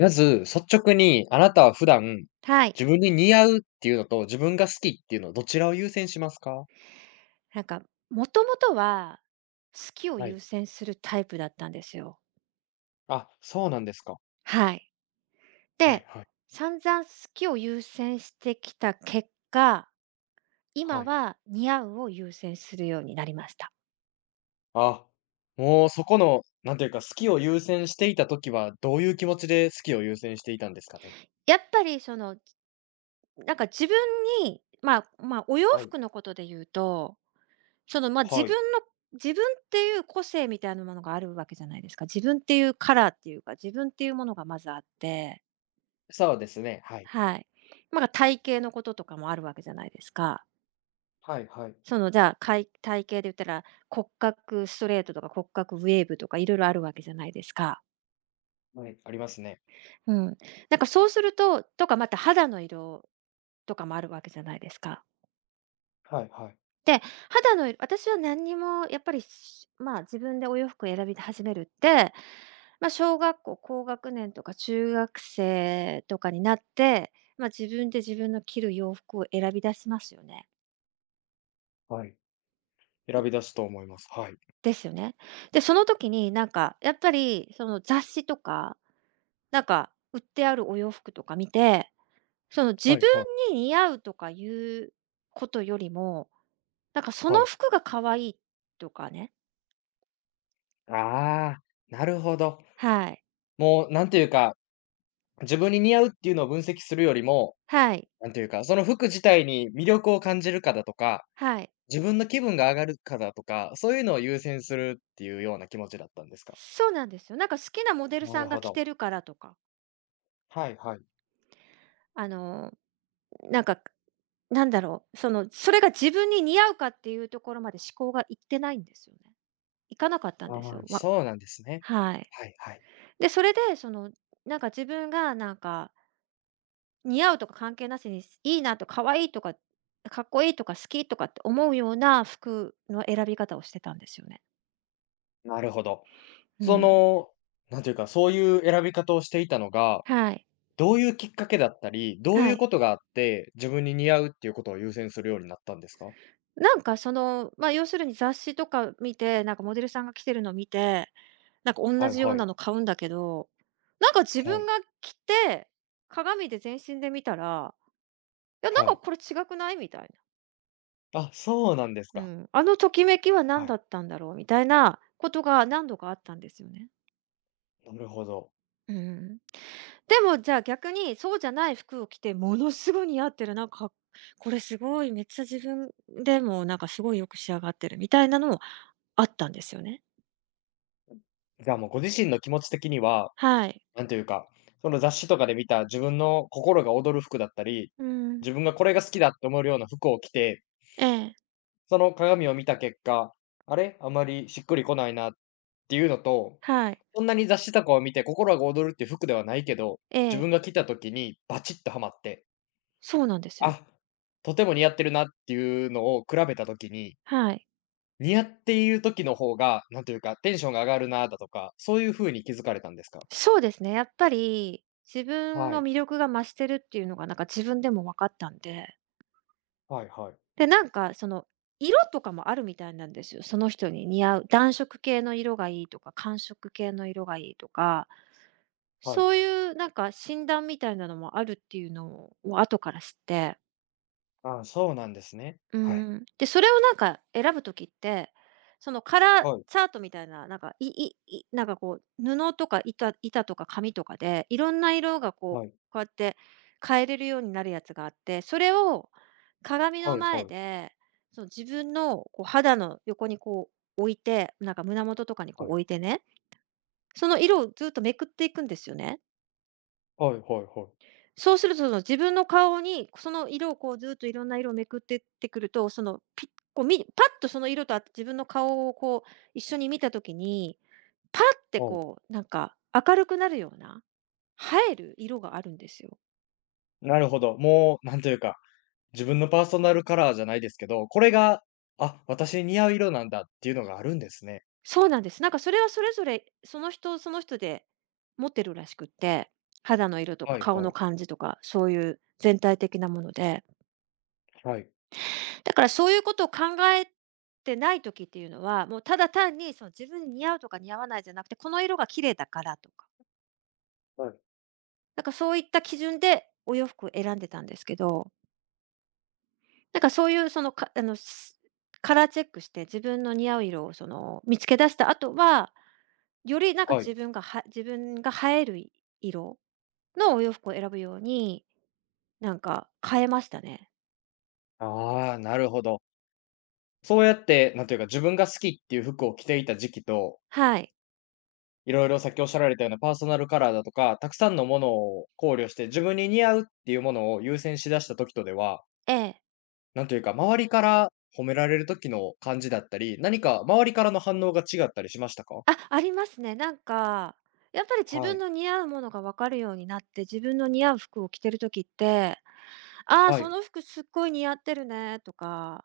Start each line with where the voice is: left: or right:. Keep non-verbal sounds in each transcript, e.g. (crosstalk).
left: まず、率直に、あなたは普段、
right: はい。
left: 自分に似合うっていうのと、自分が好きっていうの、どちらを優先しますか？
right: なんか、もともとは好きを
left: は
right: 優
left: い。
right: 先するタイプだったんですよ。
left: あ、そうなんですか。
right: はい。
left: はい
right: で、
left: はい。
right: 散々好きを優先してきた結果、今
left: はい。
right: は似合うを優先するようになりました。
left: あ、もうそこの、なんていうか、好きを優先していた時は、どういう気持ちで好きを優先していたんですかね？
right: やっぱり自分に、お洋
left: はい。
right: 服のことで言うと、その、まあ、自
left: は
right: 分
left: い。
right: の自分っていう個性みたいなものがあるわけじゃないですか。自分っていうカラーっていうか、自分っていうものがまずあって。
left: そうですね、はい。
right: はい。体型のこととかもあるわけじゃないですか。
left: はいはい。
right: じゃあ、体型で言ったら、骨格ストレートとか骨格ウェーブとかいろいろあるわけじゃないですか。
left: はい、ありますね。
right: うん。そうするととかまた肌の色とかもあるわけじゃないですか。
left: はいはい。
right: で、肌の色私は何にもやっぱり、しまあ、自分でお洋服を選び始めるって、小学校高学年とか中学生とかになって、自分で自分の着る洋服を選び出しますよね。
left: はい。選び出すと思います。はい。
right: ですよね。で、その時にやっぱりその雑誌とか、売ってあるお洋服とか見て、その自
left: はい
right: 分
left: はい。
right: に似合うとかいうことよりも、そ
left: は
right: の
left: い。
right: 服が可愛いとかね。
left: ああ、なるほど。
right: はい。
left: もうなんていうか、自分に似合うっていうのを分析するよりも、
right: はい。
left: なんていうか、その服自体に魅力を感じるかだとか、
right: はい。
left: 自分の気分が上がるかだとか、そういうのを優先するっていうような気持ちだったんですか？
right: そうなんですよ。好きなモデル
left: な
right: さ
left: る
right: んが
left: ほ
right: 着
left: ど。
right: てるからとか、
left: はいはい。
right: あの、なんか、それが自分に似合うかっていうところまで思考がいってないんですよね。いかなかったん
left: あ
right: です
left: あ、
right: よ。
left: そうなんですね。
right: はい。
left: はいはい。
right: で、それで、自分が似合うとか関係なしに、いいなと、可愛いとか、かっこいいとか、好きとかって思うような服の選び方をしてたんですよね。
left: なるほど。
right: う
left: そ
right: ん。
left: の、なんていうか、そういう選び方をしていたのが、
right: はい、
left: どういうきっかけだったり、どう
right: は
left: いう
right: い。
left: ことがあって、自分に似合うっていうことを優先するようになったんですか？
right: 要するに雑誌とか見て、モデルさんが着てるの見て、同
left: はい
right: じよう
left: はい。
right: なの買うんだけど、自
left: は
right: 分
left: い。
right: が着て、鏡で全身で見たら、いや、
left: はい。
right: これ違くない？みたいな。
left: あ、そうなんです
right: う
left: か。
right: ん、あのときめきは
left: は
right: 何だ
left: い。
right: ったんだろうみたいなことが何度かあったんですよね。
left: なるほど。
right: うん。でもじゃあ逆にそうじゃない服を着てものすごい似合ってる、これすごいめっちゃ自分でもすごいよく仕上がってるみたいなのもあったんですよね。
left: じゃあもうご自身の気持ち的には、
right: はい。
left: なんというか、その雑誌とかで見た自分の心が躍る服だったり、
right: うん。
left: 自分がこれが好きだって思えるような服を着て、
right: ええ、
left: その鏡を見た結果、あれ、あまりしっくりこないなっていうのと、
right: はい。
left: そんなに雑誌とかを見て心が躍るっていう服ではないけど、
right: え
left: 自
right: え、
left: 分が着た時にバチッとハマって、
right: そうなんですよ。
left: あ、とても似合ってるなっていうのを比べた時に、
right: はい。
left: 似合っている時の方が、なんというか、テンションが上がるなだとか、そういう風に気づかれたんですか？
right: そうですね、やっぱり自分
left: は
right: の
left: い。
right: 魅力が増してるっていうのが自分でも分かったんで。
left: はいはい。
right: で、色とかもあるみたいなんですよ。その人に似合う暖色系の色がいいとか、寒色系の色がいいとか、
left: はい。
right: そういう診断みたいなのもあるっていうのを後から知って。
left: ああ、そうなんですね。はい。
right: で、それを選ぶ時って、そのカラー
left: はい。
right: チャートみたいな、なんか、いいいなんかこう、布とか板とか紙とかで、いろんな色が
left: はい。
right: こうやって変えれるようになるやつがあって、それを鏡の
left: はい
right: 前
left: はい。
right: で、その自分のこう肌の横にこう、胸元とかにこ
left: は
right: う
left: い。
right: 置いてね、その色をずっとめくっていくんですよね。
left: はいはいはい。
right: そうすると、その自分の顔に、その色をこうずっといろんな色をめくってってくると、その、ピこうみパッとその色と自分の顔をこう一緒に見たときに、パッて
left: はい。
right: こう明るくなるような、映える色があるんですよ。
left: なるほど。もう、なんというか、自分のパーソナルカラーじゃないですけど、これが、あ、私に似合う色なんだっていうのがあるんですね。
right: そうなんです。それはそれぞれ、その人その人で持ってるらしくって、肌の色とか
left: はい
right: 顔
left: は
right: の
left: い。
right: 感じとか、そういう全体的なもので。
left: はい。
right: だからそういうことを考えてない時っていうのは、もうただ単にその自分に似合うとか似合わないじゃなくて、この色が綺麗だからとか、
left: はい。
right: そういった基準でお洋服を選んでたんですけど、なんかそういうそのかあの、すカラーチェックして自分の似合う色を見つけ出した後は、より
left: はい。
right: 自分が映える色のお洋服を選ぶように、変えましたね。
left: ああ、なるほど。そうやって、なんというか、自分が好きっていう服を着ていた時期と、
right: はい。
left: いろいろさっきおっしゃられたようなパーソナルカラーだとか、たくさんのものを考慮して、自分に似合うっていうものを優先しだした時とでは、
right: ええ。
left: なんというか、周りから褒められる時の感じだったり、何か周りからの反応が違ったりしましたか？
right: あ、ありますね。やっぱり自
left: は
right: 分
left: い。
right: の似合うものが分かるようになって、自分の似合う服を着てる時って、「ああ、
left: は
right: そ
left: い。
right: の服すっごい似合ってるね」とか、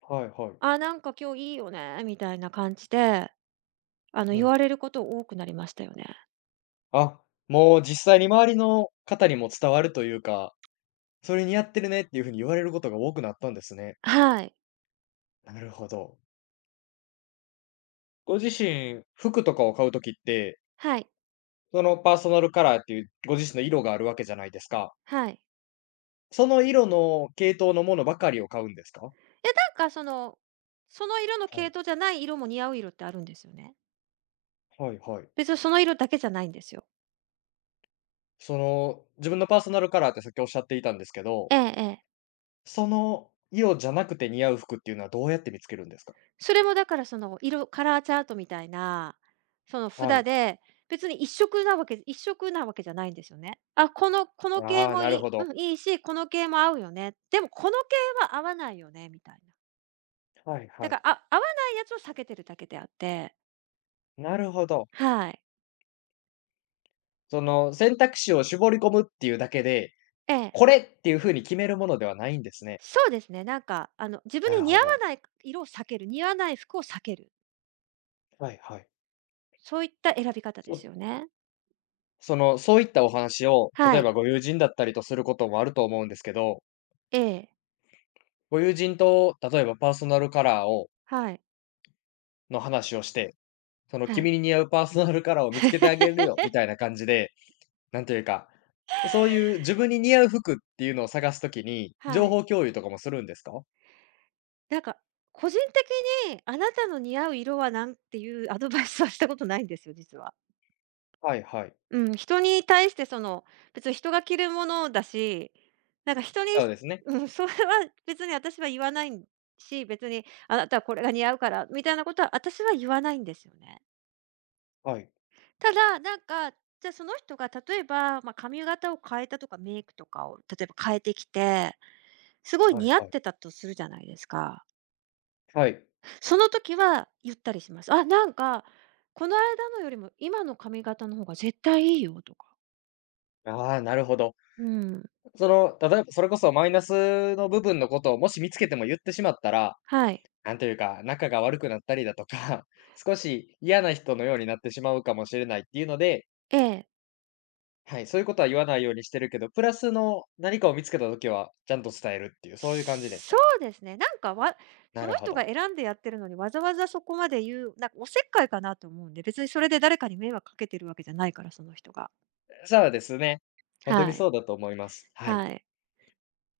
left: はいは
right: 「ああ、なんか今日いいよね」みたいな感じで、
left: い。
right: 言
left: はい。
right: われること多くなりましたよね。
left: あ、もう実際に周りの方にも伝わるというか、それ似合ってるねっていう風に言われることが多くなったんですね。
right: はい。
left: なるほど。ご自身、服とかを買うときって、
right: はい。
left: そのパーソナルカラーっていうご自身の色があるわけじゃないですか。
right: はい。
left: その色の系統のものばかりを買うんですか？
right: いや、その色の
left: は
right: 系
left: い。
right: 統じゃない色も似合う色ってあるんですよね。
left: はいはい。
right: 別にその色だけじゃないんですよ。
left: その、自分のパーソナルカラーってさっきおっしゃっていたんですけど、
right: ええええ。
left: その色じゃなくて似合う服っていうのはどうやって見つけるんですか？
right: それもだからその色カラーチャートみたいな、その
left: は
right: 札
left: い。
right: で、別に一色なわけじゃないんですよね。あ、この系
left: ああ、
right: も
left: なる
right: いい
left: ほど。
right: うん、いいし、この系も合うよね。でもこの系は合わないよねみたいな。
left: はい
right: だ
left: は
right: か
left: い。
right: ら、合わないやつを避けてるだけであって。
left: なるほど。
right: はい。
left: その選択肢を絞り込むっていうだけで、
right: ええ。
left: これっていう風に決めるものではないんですね。
right: そうですね、自分
left: な
right: に
left: る
right: 似合
left: ほ
right: わ
left: ど。
right: ない色を避ける、似合わない服を避ける、
left: はいはい。
right: そういった選び方で
left: そ
right: すよね。
left: その、そういったお話を、
right: は
left: 例え
right: い。
left: ばご友人だったりとすることもあると思うんですけど、
right: ええ。
left: ご友人と例えばパーソナルカラーを
right: はい。
left: の話をして、その
right: は
left: 君
right: い。
left: に似合うパーソナルカラーを見つけてあげるよみ
right: (laughs)
left: たいな感じで、なんというか、そういう自分に似合う服っていうのを探すときに、情
right: はい。
left: 報共有とかもするんですか？
right: なんか、個人的にあなたの似合う色は何っていうアドバイスはしたことないんですよ、実は。
left: はいはい。
right: うん、人に対して別に人が着るものだし、人に、
left: そうですね。
right: うん、それは別に私は言わないし、別にあなたはこれが似合うからみたいなことは私は言わないんですよね。
left: はい。
right: ただ、じゃあその人が例えば、髪型を変えたとかメイクとかを例えば変えてきて、すごい
left: は
right: 似
left: い
right: 合
left: は
right: って
left: い。
right: たとするじゃないですか。
left: はい。
right: その時は言ったりします。あ、この間のよりも今の髪型の方が絶対いいよとか。
left: ああ、なるほど。
right: うん。
left: その、例えばそれこそマイナスの部分のことをもし見つけても言ってしまったら、
right: はい。
left: なんというか、仲が悪くなったりだとか、(laughs) 少し嫌な人のようになってしまうかもしれないっていうので、
right: ええ。
left: はい、そういうことは言わないようにしてるけど、プラスの何かを見つけたときは、ちゃんと伝えるっていう、そういう感じです
right: そ
left: か？
right: うですね。なんかわそ
left: な
right: の
left: るほ
right: 人が
left: ど。
right: 選んでやってるのにわざわざそこまで言う、おせっかいかなと思うんで、別にそれで誰かに迷惑かけてるわけじゃないから、その人が。
left: そうですね。ほんと
right: は
left: に
right: い。
left: そうだと思います。はい。
right: はい。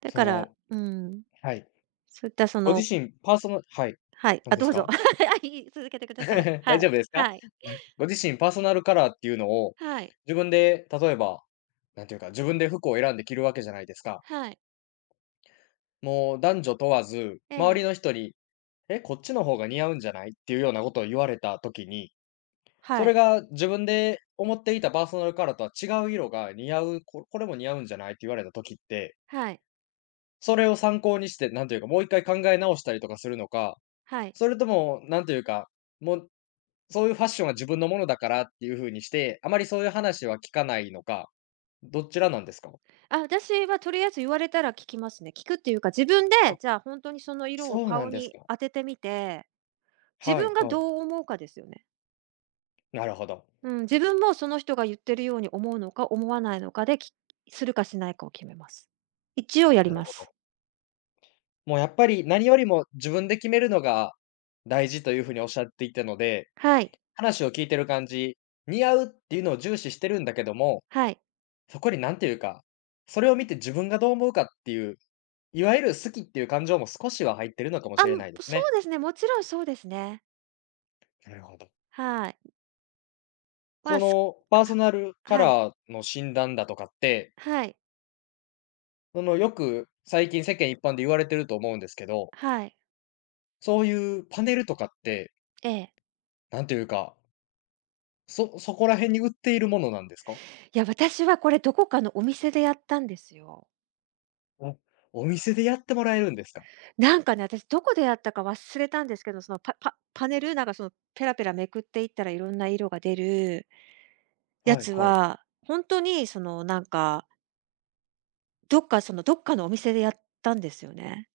right: だ
left: そ
right: から、
left: の、
right: うん。
left: はい。
right: そういったそ
left: ご
right: の
left: 自身、パーソナ、はい。
right: はい。
left: 何
right: あ、
left: で
right: ど
left: す
right: うぞ。
left: か？
right: (laughs) あ、いい、続けてください。
left: (laughs)
right: は
left: 大丈
right: い。
left: 夫ですか？
right: はい。
left: (laughs) ご自身パーソナルカラーっていうのを、
right: はい。
left: 自分で例えば、なんていうか、自分で服を選んで着るわけじゃないですか。
right: はい。
left: もう男女問わず、
right: え
left: 周り
right: え。
left: の人に「え、こっちの方が似合うんじゃない？」っていうようなことを言われたときに、そ
right: は
left: れ
right: い。
left: が自分で思っていたパーソナルカラーとは違う色が似合う、これも似合うんじゃないって言われた時って、
right: はい。
left: それを参考にして、なんというか、もう一回考え直したりとかするのか、
right: はい。
left: それともなんというか、もう、そういうファッションは自分のものだからっていう風にして、あまりそういう話は聞かないのか、どちらなんですか？
right: あ、私はとりあえず言われたら聞きますね。聞くっていうか、自分で、
left: あ、
right: じゃあ本当にその色を
left: そうな
right: 顔
left: んです
right: に
left: か。
right: 当ててみて、自
left: はい
right: 分が
left: はい。
right: どう思うかですよね。
left: なるほど。
right: うん、自分もその人が言ってるように思うのか思わないのかで、するかしないかを決めます。一応やり
left: なる
right: ま
left: ほど。
right: す。
left: もうやっぱり何よりも自分で決めるのが大事という風におっしゃっていたので、
right: はい、
left: 話を聞いてる感じ、似合うっていうのを重視してるんだけども、
right: はい。
left: そこになんていうか、それを見て自分がどう思うかっていう、いわゆる好きっていう感情も少しは入ってるのかも
right: あ、
left: しれないです
right: そ
left: ね。
right: うですね、もちろんそうですね。
left: なるほど。
right: はい。ま
left: そ
right: あ、す
left: のパーソ
right: は
left: ナルカ
right: はい、
left: ラーの診断だとかって、
right: はい、
left: そのよく最近世間一般で言われてると思うんですけど、
right: はい。
left: そういうパネルとかって、
right: ええ。
left: なんていうか、そこら辺に売っているものなんですか？
right: いや、私はこれどこかのお店でやったんですよ。
left: おお店でやってもらえるんですか？
right: 私どこでやったか忘れたんですけど、そのパネル、ペラペラめくっていったらいろんな色が出るや
left: はい
right: つ
left: はい。
right: は、ほんとにどっかのお店でやったんですよね。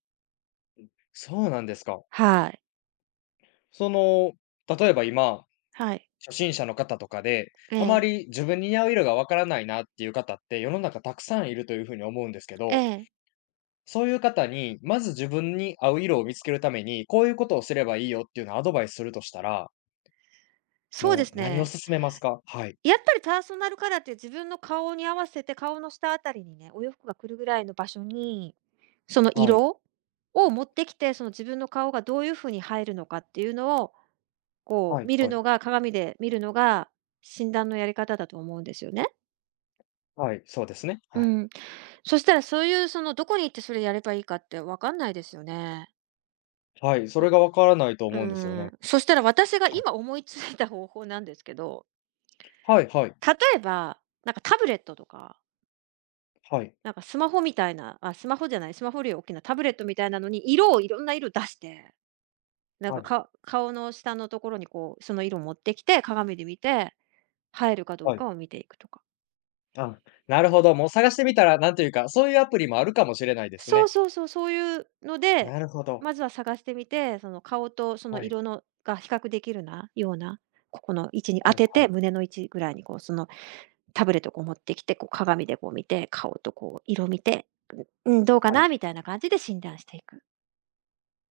left: そうなんですか。
right: はい。
left: その、例えば今、
right: はい。
left: 初心者の方とかで、
right: え
left: あま
right: え。
left: り自分に似合う色がわからないなっていう方って世の中たくさんいるというふうに思うんですけ
right: え
left: ど、
right: え。
left: そういう方に、まず自分に合う色を見つけるために、こういうことをすればいいよっていうのをアドバイスするとしたら、
right: そうで
left: もう
right: す
left: 何を
right: ね。
left: 勧めますか？はい。
right: やっぱりパーソナルカラーって自分の顔に合わせて、顔の下あたりにね、お洋服が来るぐらいの場所に、その
left: はい。
right: 色を持ってきて、その自分の顔がどういう風に入るのかっていうのをこ
left: は
right: う
left: い。
right: 見る
left: はい。
right: のが鏡で見るのが、診断のやり方だと思うんですよね。
left: はい。そうですね。は
right: う
left: い。
right: ん。そしたら、そういうその、どこに行ってそれやればいいかって分かんないですよね。
left: はい。そ
right: う
left: れがわからないと思うんですよね。
right: そしたら私が
left: はい。
right: 今思いついた方法なんですけど、
left: はい。はい。
right: 例えば、なんかタブレットとか、
left: はい。
right: なんかスマホみたいな、あ、スマホじゃない、スマホより大きなタブレットみたいなのに、いろんな色出して、
left: はい。
right: 顔の下のところにこう、その色持ってきて、鏡で見て、映えるかどうかを見ていくとか。
left: あ、なるほど。もう探してみたら、なんというか、そういうアプリもあるかもしれないです
right: そう
left: ね。
right: そうそう、そういうので、
left: なるほど。
right: まずは探してみて、その顔とその
left: はい。
right: 色のが比較できるなような、ここの位置に当
left: はい
right: て
left: は
right: て、
left: い。
right: 胸の位置ぐらいにこう、そのタブレットをこう持ってきて、こう鏡でこう見て、顔とこう色見て、うん、どうか
left: はい。
right: なみたいな感じで診断していく。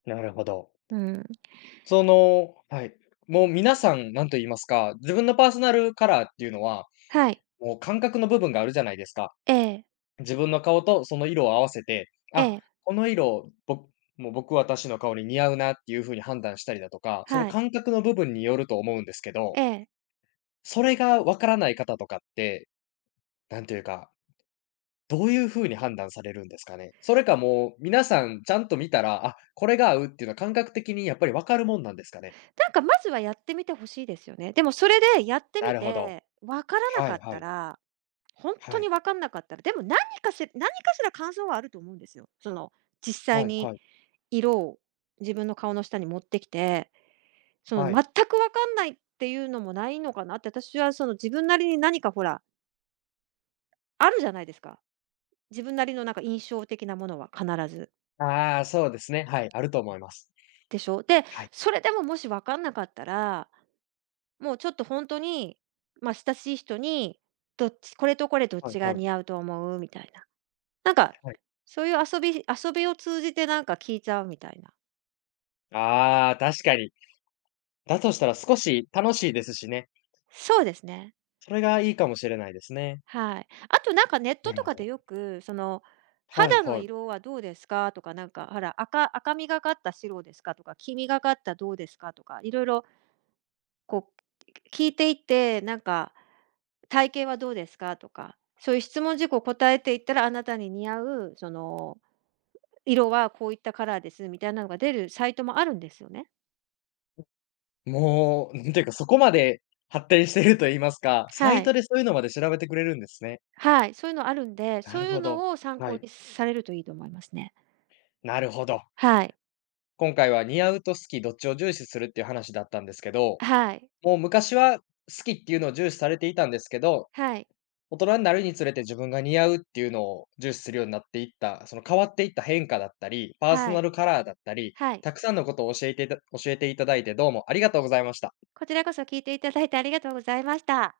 left: なるほど。
right: うん。
left: その、はい。もう皆さん、なんと言いますか、自分のパーソナルカラーっていうのは、
right: はい。
left: もう感覚の部分があるじゃないですか。
right: ええ、
left: 自分の顔とその色を合わせて、
right: え
left: あ、
right: え、
left: この色、もう私の顔に似合うなっていう風に判断したりだとか、その
right: はい。
left: 感覚の部分によると思うんですけど、
right: ええ。
left: それがわからない方とかって、なんていうか、どういうふうに判断されるんですかね？それかもう、皆さんちゃんと見たら、あ、これが合うっていうのは感覚的にやっぱり分かるもんなんですかね？
right: なんかまずはやってみてほしいですよね。でもそれでやって
left: な
right: み
left: るほど。
right: て、わからな
left: は
right: か
left: い
right: っ
left: は
right: た
left: い。
right: ら本当
left: はい。
right: に分かんなかったら、でも何かしら感想はあると思うんですよ。その、実際
left: はい
right: に
left: はい。
right: 色を自分の顔の下に持ってきて、その、
left: は
right: 全
left: い。
right: く分かんないっていうのもないのかなって、私はその自分なりに何かほら、あるじゃないですか。自分なりのなんか印象的なものは必ず、
left: ああ、そうですね。はい、あると思います。
right: でしょ。で、
left: はい。
right: それでももし分かんなかったら、もうちょっと本当に、まあ、親しい人に、どっちこれとこれどっ
left: はい
right: ちが
left: はい。
right: 似合うと思う？みたいな。なんか、
left: はい。
right: そういう遊びを通じてなんか聞いちゃうみたいな。
left: ああ、確かに。だとしたら少し楽しいですしね。
right: そうですね。
left: それがいいかもしれないですね。
right: はい。あとなんかネット
left: なる
right: と
left: ほ
right: かで
left: ど。
right: よく、その、
left: はい
right: 「肌の
left: はい。
right: 色はどうですか？」とか、なんか、ほら、赤みがかった白ですかとか、黄みがかったどうですかとか、いろいろこう、聞いていって、なんか、「体型はどうですか？」とか、そういう質問事項を答えていったら、あなたに似合う、その、色はこういったカラーですみたいなのが出るサイトもあるんですよね。
left: もう、なんていうか、そこまで発展してると言いますか、サ
right: は
left: イト
right: い。
left: でそういうのまで調べてくれるんですね。
right: はい、そういうのあるんで、そ
left: な
right: う
left: る
right: いう
left: ほ
right: の
left: ど。
right: を参
left: は
right: 考
left: い。
right: にされるといいと思いますね。
left: なるほど。
right: はい、
left: 今回は似合うと好き、どっちを重視するっていう話だったんですけど、
right: はい、
left: もう昔は好きっていうのを重視されていたんですけど、
right: はい、
left: 大人になるにつれて自分が似合うっていうのを重視するようになっていった、その変わっていった変化だったり、パーソ
right: は
left: ナ
right: い、
left: ルカラーだったり、
right: はい。
left: たくさんのことを教えていただいてどうもありがとうございました。
right: こちらこそ聞いていただいてありがとうございました。